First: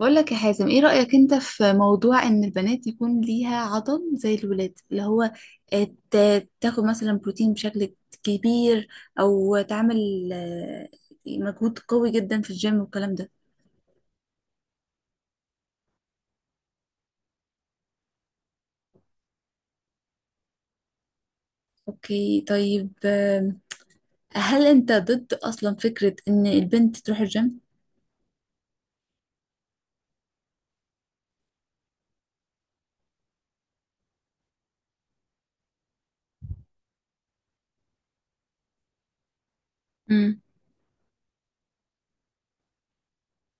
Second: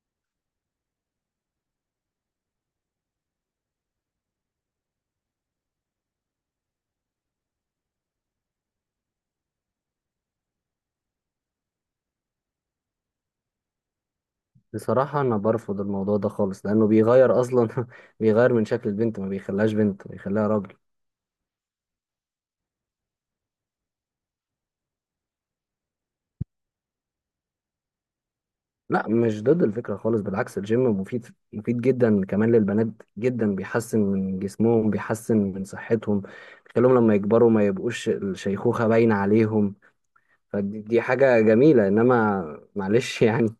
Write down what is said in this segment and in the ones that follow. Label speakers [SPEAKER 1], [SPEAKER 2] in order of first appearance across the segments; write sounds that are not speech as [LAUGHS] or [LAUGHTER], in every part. [SPEAKER 1] بقول لك يا حازم ايه رأيك انت في موضوع ان البنات يكون ليها عضل زي الولاد اللي هو تاخد مثلا بروتين بشكل كبير، او تعمل مجهود قوي جدا في الجيم والكلام ده.
[SPEAKER 2] بصراحة، أنا برفض الموضوع ده خالص لأنه بيغير أصلا [LAUGHS] بيغير من شكل البنت، ما بيخليهاش بنت، بيخليها راجل.
[SPEAKER 1] اوكي، طيب. هل انت ضد اصلا فكرة ان البنت تروح الجيم؟
[SPEAKER 2] لا، مش ضد الفكرة خالص، بالعكس الجيم مفيد. مفيد جدا كمان للبنات جدا، بيحسن من جسمهم، بيحسن من صحتهم، بيخليهم لما يكبروا ما يبقوش الشيخوخة باينة عليهم.
[SPEAKER 1] امم.
[SPEAKER 2] فدي حاجة جميلة، إنما معلش [LAUGHS] يعني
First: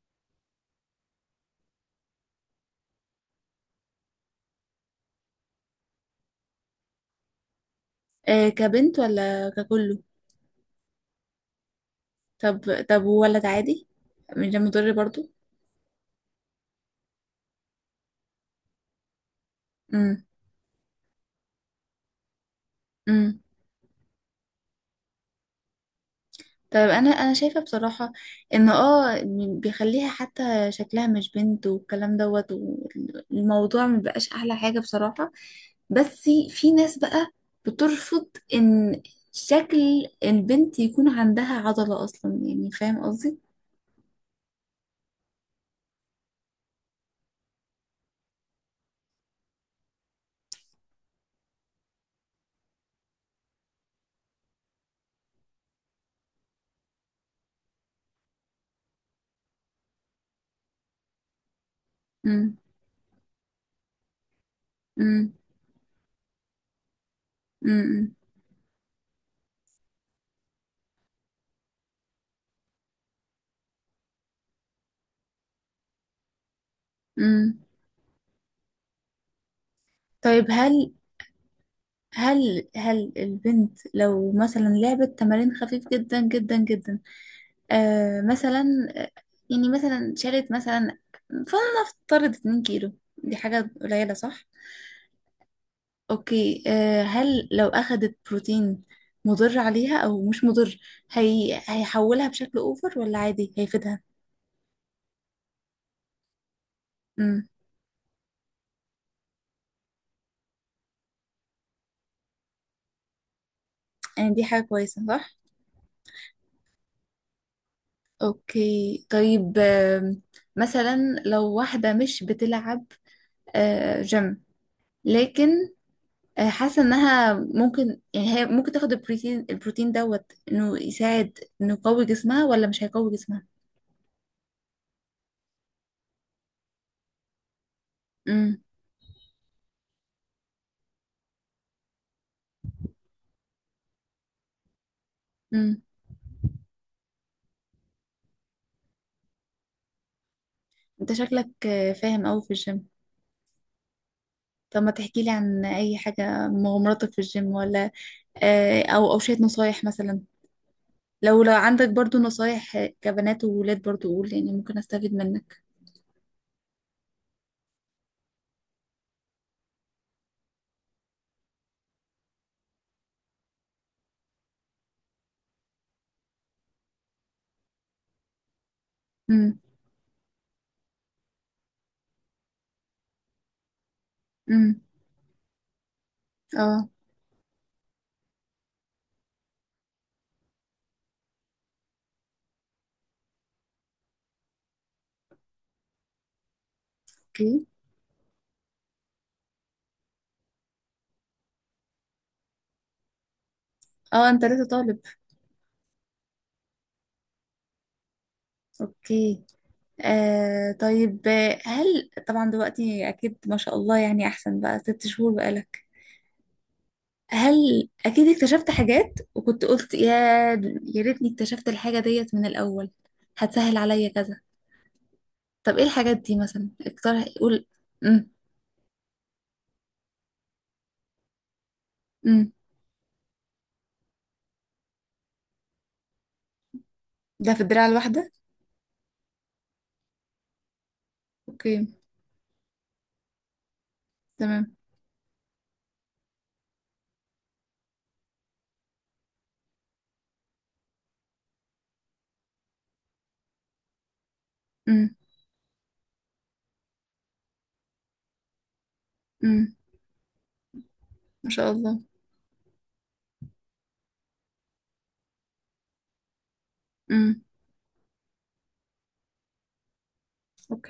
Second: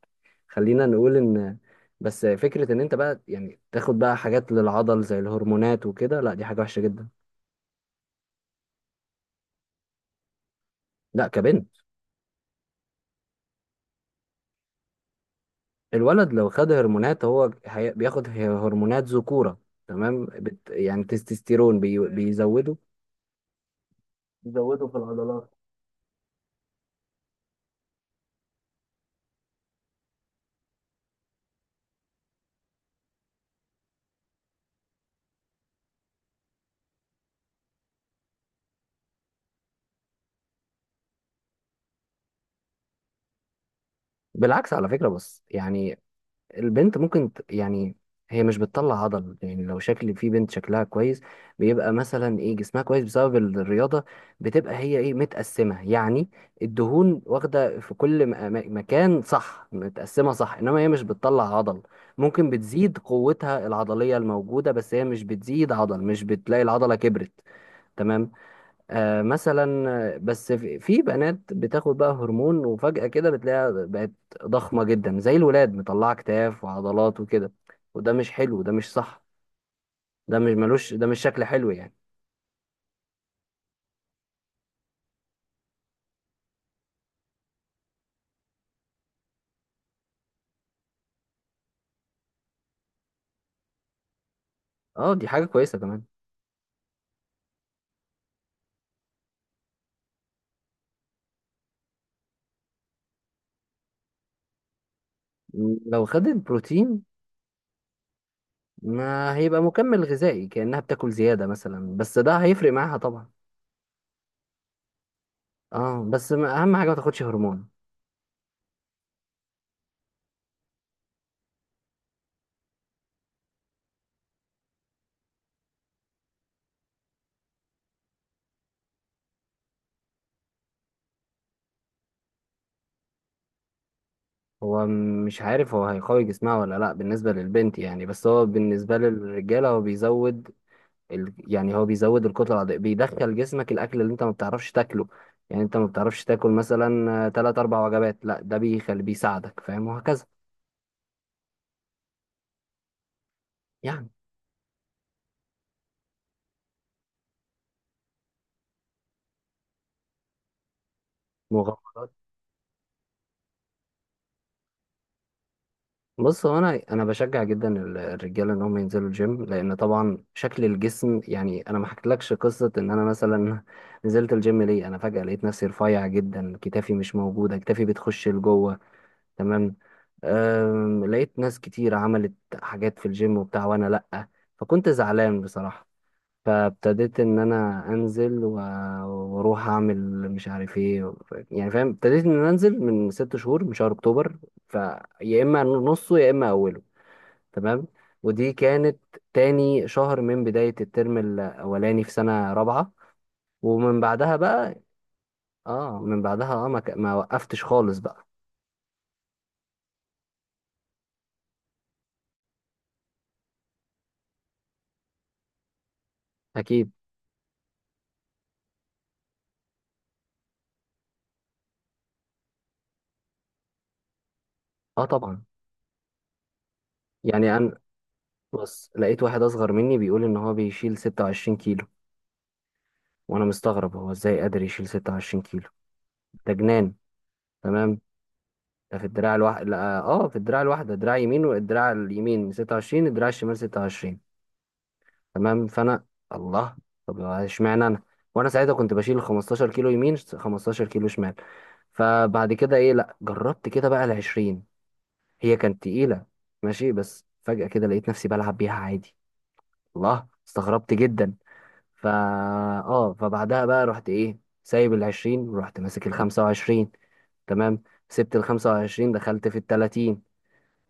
[SPEAKER 2] خلينا نقول إن بس فكرة إن أنت بقى يعني تاخد بقى حاجات للعضل زي الهرمونات وكده، لا دي حاجة وحشة جدا.
[SPEAKER 1] كبنت ولا ككله؟
[SPEAKER 2] لا، كبنت.
[SPEAKER 1] طب ولد عادي، مش ده مضر برضو؟
[SPEAKER 2] الولد لو خد هرمونات، هو بياخد هرمونات ذكورة، تمام؟ بت يعني تستوستيرون بيزوده،
[SPEAKER 1] امم.
[SPEAKER 2] يزودوا في العضلات.
[SPEAKER 1] طيب، انا شايفه بصراحه ان بيخليها حتى شكلها مش بنت، والكلام دوت، والموضوع مبقاش احلى حاجه بصراحه. بس في ناس بقى بترفض ان شكل البنت يكون عندها عضله اصلا، يعني فاهم قصدي؟
[SPEAKER 2] بالعكس على فكرة، بس يعني البنت ممكن يعني هي مش بتطلع عضل. يعني لو شكل في بنت شكلها كويس، بيبقى مثلا ايه، جسمها كويس بسبب الرياضة، بتبقى هي ايه متقسمة، يعني الدهون واخدة في كل مكان، صح؟ متقسمة، صح، انما هي مش بتطلع عضل. ممكن
[SPEAKER 1] امم.
[SPEAKER 2] بتزيد قوتها العضلية الموجودة، بس هي مش
[SPEAKER 1] امم.
[SPEAKER 2] بتزيد عضل، مش بتلاقي العضلة كبرت.
[SPEAKER 1] امم.
[SPEAKER 2] تمام. مثلا، بس في بنات بتاخد بقى هرمون وفجأة كده بتلاقيها بقت ضخمة جدا زي الولاد، مطلعة كتاف وعضلات وكده.
[SPEAKER 1] امم.
[SPEAKER 2] وده مش حلو، ده مش صح. ده
[SPEAKER 1] طيب،
[SPEAKER 2] مش
[SPEAKER 1] هل
[SPEAKER 2] ملوش، ده مش شكل حلو يعني.
[SPEAKER 1] هل هل البنت لو مثلا لعبت تمارين خفيف جدا جدا جدا، مثلا يعني مثلا شالت مثلا فلنفترض 2 كيلو، دي حاجة قليلة، صح؟
[SPEAKER 2] اه دي حاجة كويسة كمان.
[SPEAKER 1] اوكي، هل لو اخدت بروتين مضر عليها او مش مضر؟ هي هيحولها بشكل اوفر ولا عادي هيفيدها؟
[SPEAKER 2] لو خدت بروتين،
[SPEAKER 1] امم.
[SPEAKER 2] ما هيبقى مكمل غذائي كأنها بتاكل زيادة مثلا، بس ده هيفرق معاها طبعا.
[SPEAKER 1] يعني دي حاجة كويسة، صح؟
[SPEAKER 2] اه، بس أهم حاجة ما تاخدش هرمون.
[SPEAKER 1] اوكي، طيب. مثلا لو واحدة مش بتلعب جيم، لكن حاسه انها ممكن، يعني هي ممكن تاخد البروتين دوت، انه يساعد، انه يقوي جسمها ولا مش هيقوي جسمها؟
[SPEAKER 2] هو مش عارف هو هيقوي جسمها ولا لا، بالنسبة للبنت يعني، بس هو
[SPEAKER 1] امم.
[SPEAKER 2] بالنسبة للرجالة هو بيزود يعني هو بيزود الكتلة العضلية، بيدخل جسمك الأكل اللي أنت ما بتعرفش تاكله. يعني أنت
[SPEAKER 1] امم.
[SPEAKER 2] ما بتعرفش تاكل مثلا تلات أربع وجبات، لا ده بيخلي، بيساعدك، فاهم؟ وهكذا
[SPEAKER 1] انت شكلك فاهم قوي في الجيم.
[SPEAKER 2] يعني.
[SPEAKER 1] طب ما تحكي لي عن اي حاجه، مغامراتك في الجيم، ولا او شويه نصايح مثلا، لو عندك
[SPEAKER 2] مغامرات؟
[SPEAKER 1] برضو نصايح كبنات وولاد برضو قول، يعني ممكن استفيد منك.
[SPEAKER 2] بص، هو أنا بشجع جدا الرجالة إن هم ينزلوا الجيم، لأن طبعا شكل الجسم، يعني أنا ما حكيتلكش قصة إن أنا مثلا [LAUGHS] نزلت الجيم ليه. أنا فجأة لقيت نفسي رفيع جدا، كتافي مش موجودة، كتافي بتخش لجوه،
[SPEAKER 1] امم.
[SPEAKER 2] تمام. لقيت ناس كتير عملت حاجات في الجيم وبتاع، وانا لأ.
[SPEAKER 1] امم.
[SPEAKER 2] فكنت زعلان بصراحة،
[SPEAKER 1] اه.
[SPEAKER 2] فابتديت ان انا انزل واروح اعمل مش عارف ايه، يعني فاهم؟ ابتديت ان انا انزل من 6 شهور، من شهر اكتوبر، فيا اما نصه يا اما اوله.
[SPEAKER 1] اوكي.
[SPEAKER 2] تمام. ودي كانت تاني شهر من بداية الترم الاولاني في سنة رابعة، ومن
[SPEAKER 1] اه،
[SPEAKER 2] بعدها
[SPEAKER 1] انت لسه
[SPEAKER 2] بقى
[SPEAKER 1] طالب؟
[SPEAKER 2] اه، من بعدها اه ما وقفتش خالص بقى.
[SPEAKER 1] اوكي. آه، طيب. هل طبعا دلوقتي أكيد ما شاء الله، يعني أحسن بقى، 6 شهور بقالك.
[SPEAKER 2] اكيد.
[SPEAKER 1] هل أكيد اكتشفت حاجات وكنت قلت، يا ريتني اكتشفت الحاجة ديت من الأول، هتسهل عليا كذا؟
[SPEAKER 2] اه طبعا.
[SPEAKER 1] طب إيه الحاجات دي مثلا؟ اقترح، قول.
[SPEAKER 2] يعني
[SPEAKER 1] امم.
[SPEAKER 2] بص، لقيت واحد اصغر مني بيقول ان هو بيشيل 26 كيلو،
[SPEAKER 1] امم.
[SPEAKER 2] وانا مستغرب هو ازاي قادر يشيل 26 كيلو؟ ده جنان.
[SPEAKER 1] ده في الدراع
[SPEAKER 2] تمام.
[SPEAKER 1] الواحدة؟
[SPEAKER 2] ده في الدراع الواحد، لا اه في الدراع الواحده، دراع يمين
[SPEAKER 1] أوكي.
[SPEAKER 2] والدراع اليمين 26، الدراع الشمال 26.
[SPEAKER 1] تمام.
[SPEAKER 2] تمام. فانا، الله، طب اشمعنى انا؟ وانا ساعتها كنت بشيل 15 كيلو يمين، 15 كيلو شمال. فبعد كده ايه، لا جربت كده بقى ال 20،
[SPEAKER 1] امم.
[SPEAKER 2] هي كانت تقيله ماشي، بس فجأة كده لقيت نفسي بلعب بيها عادي.
[SPEAKER 1] امم.
[SPEAKER 2] الله، استغربت جدا.
[SPEAKER 1] ما شاء الله.
[SPEAKER 2] فا، اه فبعدها بقى رحت ايه سايب العشرين ورحت ماسك الخمسة وعشرين.
[SPEAKER 1] امم.
[SPEAKER 2] تمام. سبت الخمسة وعشرين، دخلت في التلاتين.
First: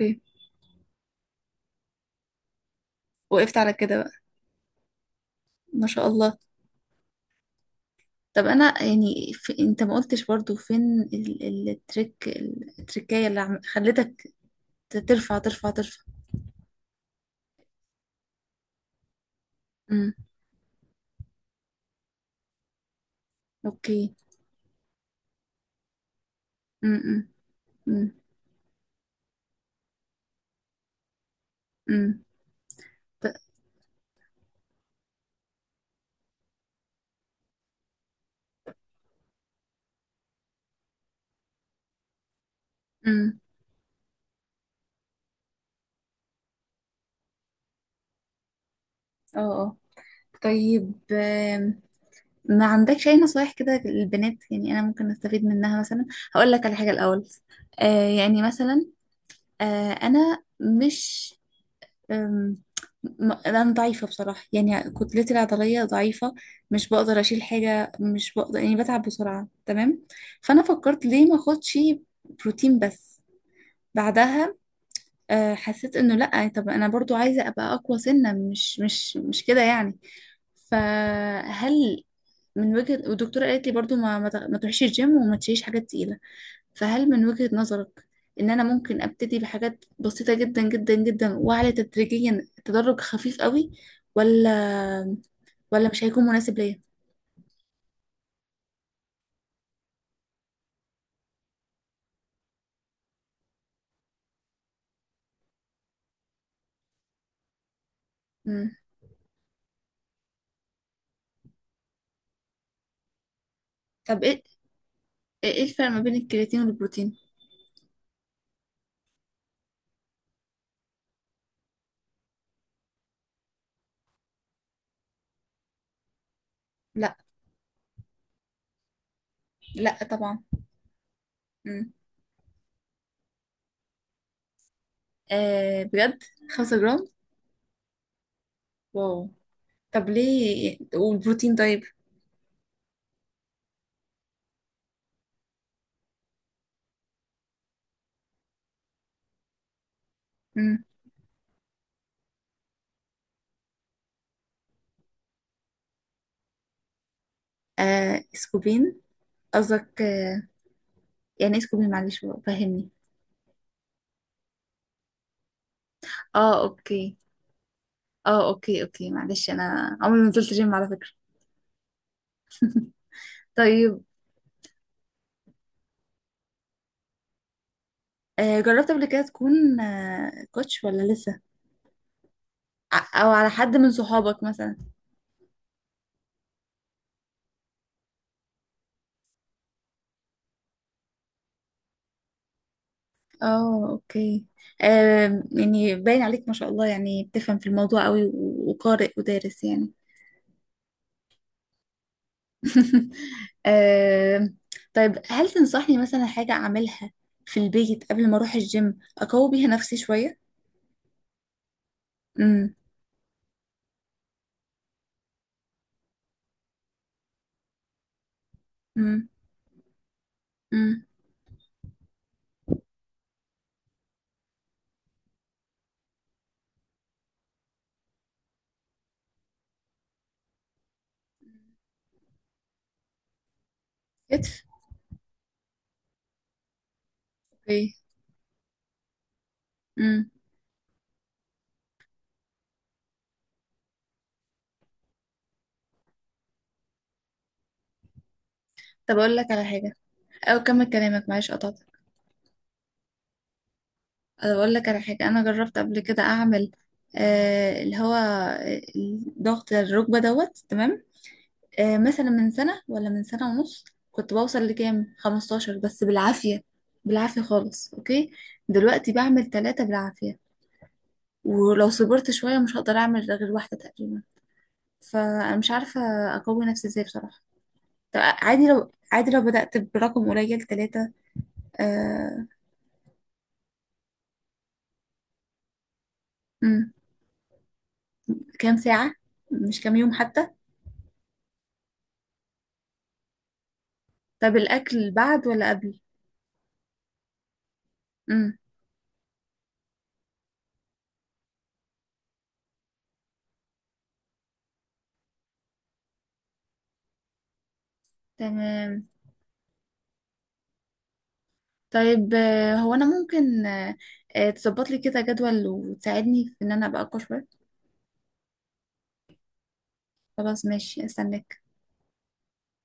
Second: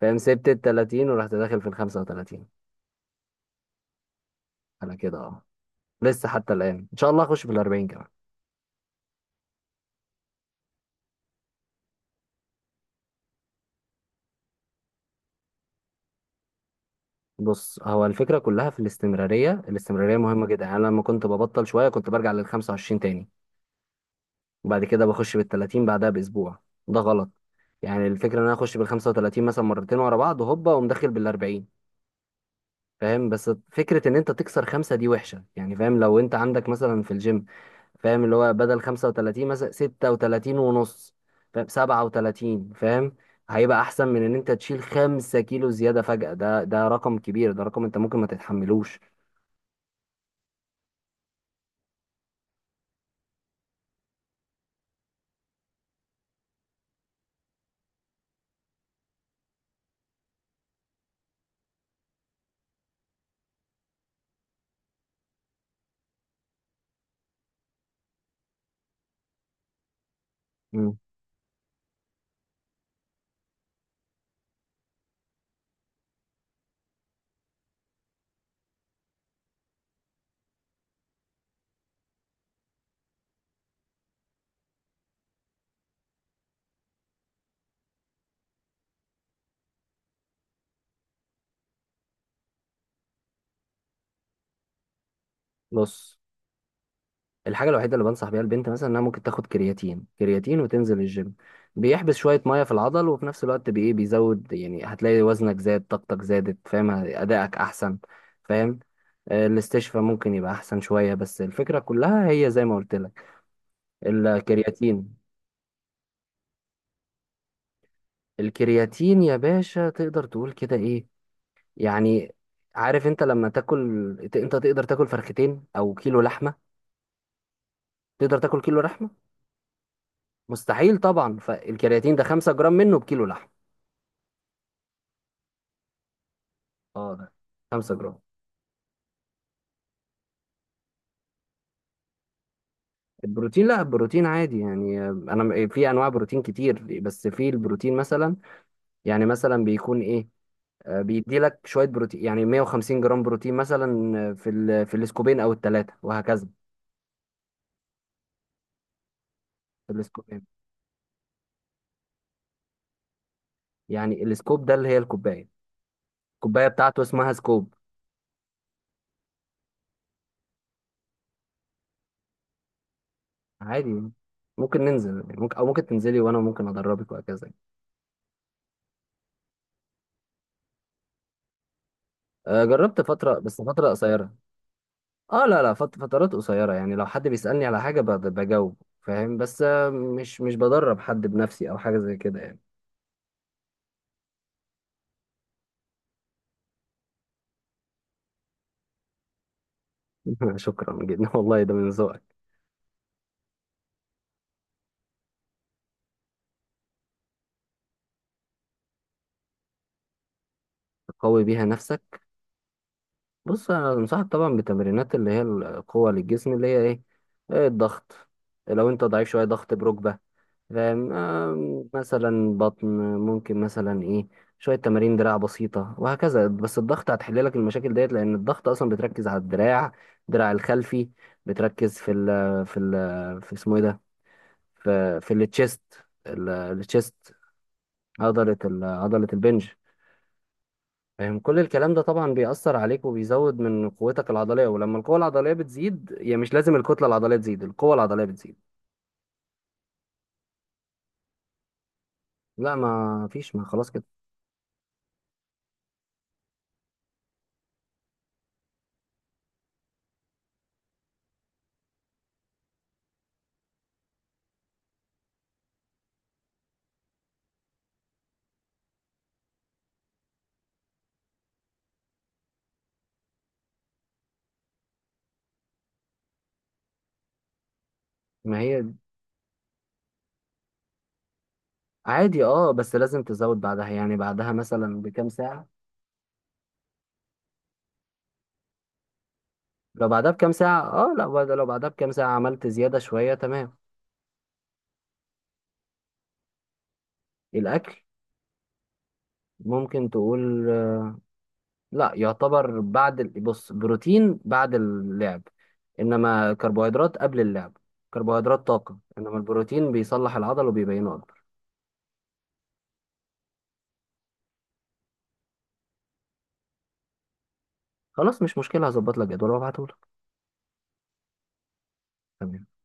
[SPEAKER 2] فاهم؟ سبت التلاتين ورحت داخل في الخمسة وتلاتين.
[SPEAKER 1] وقفت على كده بقى؟
[SPEAKER 2] انا كده اه،
[SPEAKER 1] ما شاء
[SPEAKER 2] لسه
[SPEAKER 1] الله.
[SPEAKER 2] حتى الآن ان شاء الله اخش في الأربعين كمان.
[SPEAKER 1] طب انا يعني، في انت ما قلتش برضو فين التركية اللي خلتك ترفع ترفع ترفع.
[SPEAKER 2] بص، هو الفكرة كلها في الاستمرارية.
[SPEAKER 1] امم.
[SPEAKER 2] الاستمرارية مهمة جدا. يعني أنا لما كنت ببطل شوية كنت برجع للخمسة وعشرين تاني،
[SPEAKER 1] اوكي.
[SPEAKER 2] وبعد كده بخش بالتلاتين بعدها بأسبوع. ده
[SPEAKER 1] امم.
[SPEAKER 2] غلط. يعني
[SPEAKER 1] امم.
[SPEAKER 2] الفكرة ان انا اخش بالخمسة وتلاتين مثلا مرتين ورا بعض وهوبا، ومدخل بالأربعين.
[SPEAKER 1] امم.
[SPEAKER 2] فاهم؟ بس فكرة ان انت تكسر خمسة دي وحشة يعني. فاهم؟ لو انت عندك مثلا في الجيم، فاهم اللي هو بدل 35 مثلا 36 ونص، فاهم؟ 37، فاهم؟
[SPEAKER 1] امم.
[SPEAKER 2] هيبقى احسن من ان انت تشيل 5 كيلو زيادة فجأة، ده رقم كبير، ده رقم انت ممكن ما تتحملوش.
[SPEAKER 1] اه. اه، طيب. ما عندكش اي نصايح كده للبنات، يعني انا ممكن استفيد منها مثلا؟ هقول لك على حاجة الاول. يعني مثلا، انا مش، أم، انا ضعيفه بصراحه، يعني كتلتي العضليه ضعيفه، مش بقدر اشيل حاجه، مش بقدر، يعني بتعب بسرعه، تمام. فانا
[SPEAKER 2] مم.
[SPEAKER 1] فكرت ليه ما اخدش بروتين، بس بعدها حسيت انه لا، طب انا برضو عايزه ابقى اقوى سنه، مش كده يعني. فهل من وجهه، والدكتوره قالت لي برضو ما تروحيش الجيم وما تشيليش حاجات تقيله، فهل من وجهة نظرك ان انا ممكن ابتدي بحاجات بسيطة جدا جدا جدا، واعلى تدريجيا، تدرج خفيف قوي، ولا ولا مش
[SPEAKER 2] بص،
[SPEAKER 1] هيكون مناسب ليا؟
[SPEAKER 2] الحاجه الوحيده اللي بنصح بيها البنت مثلا انها ممكن تاخد كرياتين. كرياتين وتنزل الجيم، بيحبس شويه ميه في العضل، وفي نفس الوقت بي إيه، بيزود. يعني هتلاقي وزنك زاد، طاقتك زادت، فاهم؟ ادائك احسن،
[SPEAKER 1] مم.
[SPEAKER 2] فاهم؟ الاستشفاء ممكن يبقى احسن شويه، بس الفكره كلها هي زي ما قلت لك،
[SPEAKER 1] طب ايه
[SPEAKER 2] الكرياتين.
[SPEAKER 1] ايه إيه الفرق ما بين الكرياتين والبروتين؟
[SPEAKER 2] الكرياتين يا باشا تقدر تقول كده، ايه يعني، عارف انت لما تاكل انت تقدر تاكل فرختين او كيلو لحمه؟
[SPEAKER 1] لا.
[SPEAKER 2] تقدر تاكل كيلو لحمه؟
[SPEAKER 1] لا طبعا.
[SPEAKER 2] مستحيل طبعا.
[SPEAKER 1] مم.
[SPEAKER 2] فالكرياتين ده 5 جرام منه بكيلو لحمه.
[SPEAKER 1] آه، بجد؟ 5 جرام؟
[SPEAKER 2] اه، 5 جرام.
[SPEAKER 1] واو. طب ليه والبروتين طيب؟
[SPEAKER 2] البروتين لا، البروتين عادي يعني، انا في انواع بروتين كتير، بس في البروتين مثلا، يعني مثلا بيكون ايه،
[SPEAKER 1] مم.
[SPEAKER 2] بيدي لك شويه بروتين، يعني 150 جرام بروتين مثلا، في في الاسكوبين او الثلاثه وهكذا.
[SPEAKER 1] آه، سكوبين؟
[SPEAKER 2] في
[SPEAKER 1] قصدك
[SPEAKER 2] الاسكوبين،
[SPEAKER 1] آه؟ يعني ايه سكوبين، معلش فهمني.
[SPEAKER 2] يعني الاسكوب ده اللي هي الكوبايه،
[SPEAKER 1] اه.
[SPEAKER 2] الكوبايه بتاعته
[SPEAKER 1] اوكي.
[SPEAKER 2] اسمها سكوب.
[SPEAKER 1] اه. اوكي، اوكي، معلش انا عمري ما نزلت جيم على فكرة.
[SPEAKER 2] عادي
[SPEAKER 1] طيب،
[SPEAKER 2] يعني. ممكن ننزل يعني، ممكن، او ممكن تنزلي وانا ممكن ادربك وهكذا يعني.
[SPEAKER 1] جربت قبل كده تكون كوتش ولا لسه؟
[SPEAKER 2] جربت
[SPEAKER 1] او
[SPEAKER 2] فتره
[SPEAKER 1] على
[SPEAKER 2] بس
[SPEAKER 1] حد
[SPEAKER 2] فتره
[SPEAKER 1] من
[SPEAKER 2] قصيره.
[SPEAKER 1] صحابك مثلا؟
[SPEAKER 2] اه لا لا، فترات قصيرة يعني. لو حد بيسألني على حاجة بجاوب، فاهم؟ بس مش بدرب حد بنفسي او حاجة زي كده يعني.
[SPEAKER 1] اه. اوكي. يعني باين عليك ما شاء الله، يعني بتفهم في الموضوع قوي و- وقارئ ودارس يعني.
[SPEAKER 2] [LAUGHS] شكرا جدا والله، ده من ذوقك.
[SPEAKER 1] [LAUGHS] آه، طيب، هل تنصحني مثلا حاجة اعملها في البيت قبل ما اروح الجيم، اقوي بيها نفسي شوية؟
[SPEAKER 2] قوي بيها نفسك؟
[SPEAKER 1] امم.
[SPEAKER 2] بص، انا انصحك طبعا بتمرينات اللي هي القوة للجسم، اللي هي ايه، إيه، الضغط. لو انت
[SPEAKER 1] امم.
[SPEAKER 2] ضعيف شوية، ضغط بركبة،
[SPEAKER 1] امم.
[SPEAKER 2] فاهم؟ مثلا بطن، ممكن مثلا ايه، شوية تمارين دراع بسيطة وهكذا. بس الضغط هتحل لك المشاكل ديت، لأن الضغط أصلا بتركز على الدراع، الدراع الخلفي، بتركز في اسمه ايه ده،
[SPEAKER 1] كتف.
[SPEAKER 2] في التشيست، التشيست.
[SPEAKER 1] اوكي.
[SPEAKER 2] عضلة البنج،
[SPEAKER 1] امم.
[SPEAKER 2] فاهم؟ كل الكلام ده طبعا بيأثر عليك وبيزود من قوتك العضلية، ولما القوة العضلية بتزيد، يعني مش لازم الكتلة العضلية تزيد، القوة العضلية بتزيد.
[SPEAKER 1] طب اقول لك على حاجة، او كمل كلامك، معلش قطعتك.
[SPEAKER 2] لا ما فيش، ما خلاص كده.
[SPEAKER 1] أنا بقول لك على حاجة. أنا جربت قبل كده أعمل اللي هو ضغط الركبة دوت، تمام؟ مثلا من سنة ولا من سنة ونص، كنت بوصل لكام 15، بس بالعافية، بالعافية خالص، أوكي؟ دلوقتي بعمل 3 بالعافية، ولو صبرت شوية مش هقدر أعمل غير واحدة تقريبا. فأنا مش عارفة أقوي نفسي إزاي بصراحة. طب
[SPEAKER 2] ما
[SPEAKER 1] عادي، لو
[SPEAKER 2] هي
[SPEAKER 1] عادي، لو بدأت برقم قليل، 3؟
[SPEAKER 2] عادي
[SPEAKER 1] آه.
[SPEAKER 2] اه، بس لازم تزود بعدها، يعني بعدها مثلا بكام ساعة.
[SPEAKER 1] مم، كام ساعة؟ مش كام
[SPEAKER 2] لو
[SPEAKER 1] يوم
[SPEAKER 2] بعدها
[SPEAKER 1] حتى؟
[SPEAKER 2] بكام ساعة اه لا، لو بعدها بكام ساعة عملت زيادة شوية، تمام.
[SPEAKER 1] طب الأكل بعد ولا قبل؟
[SPEAKER 2] الأكل
[SPEAKER 1] امم.
[SPEAKER 2] ممكن تقول لا، يعتبر بعد بص، بروتين بعد اللعب، إنما كربوهيدرات قبل اللعب. كربوهيدرات طاقة،
[SPEAKER 1] تمام.
[SPEAKER 2] إنما البروتين بيصلح العضل وبيبينه أكبر.
[SPEAKER 1] طيب هو انا ممكن تظبط لي كده جدول، وتساعدني في ان انا ابقى اقوى شويه؟
[SPEAKER 2] خلاص مش مشكلة، هظبط لك جدول وابعتهولك.
[SPEAKER 1] خلاص ماشي استناك.
[SPEAKER 2] تمام.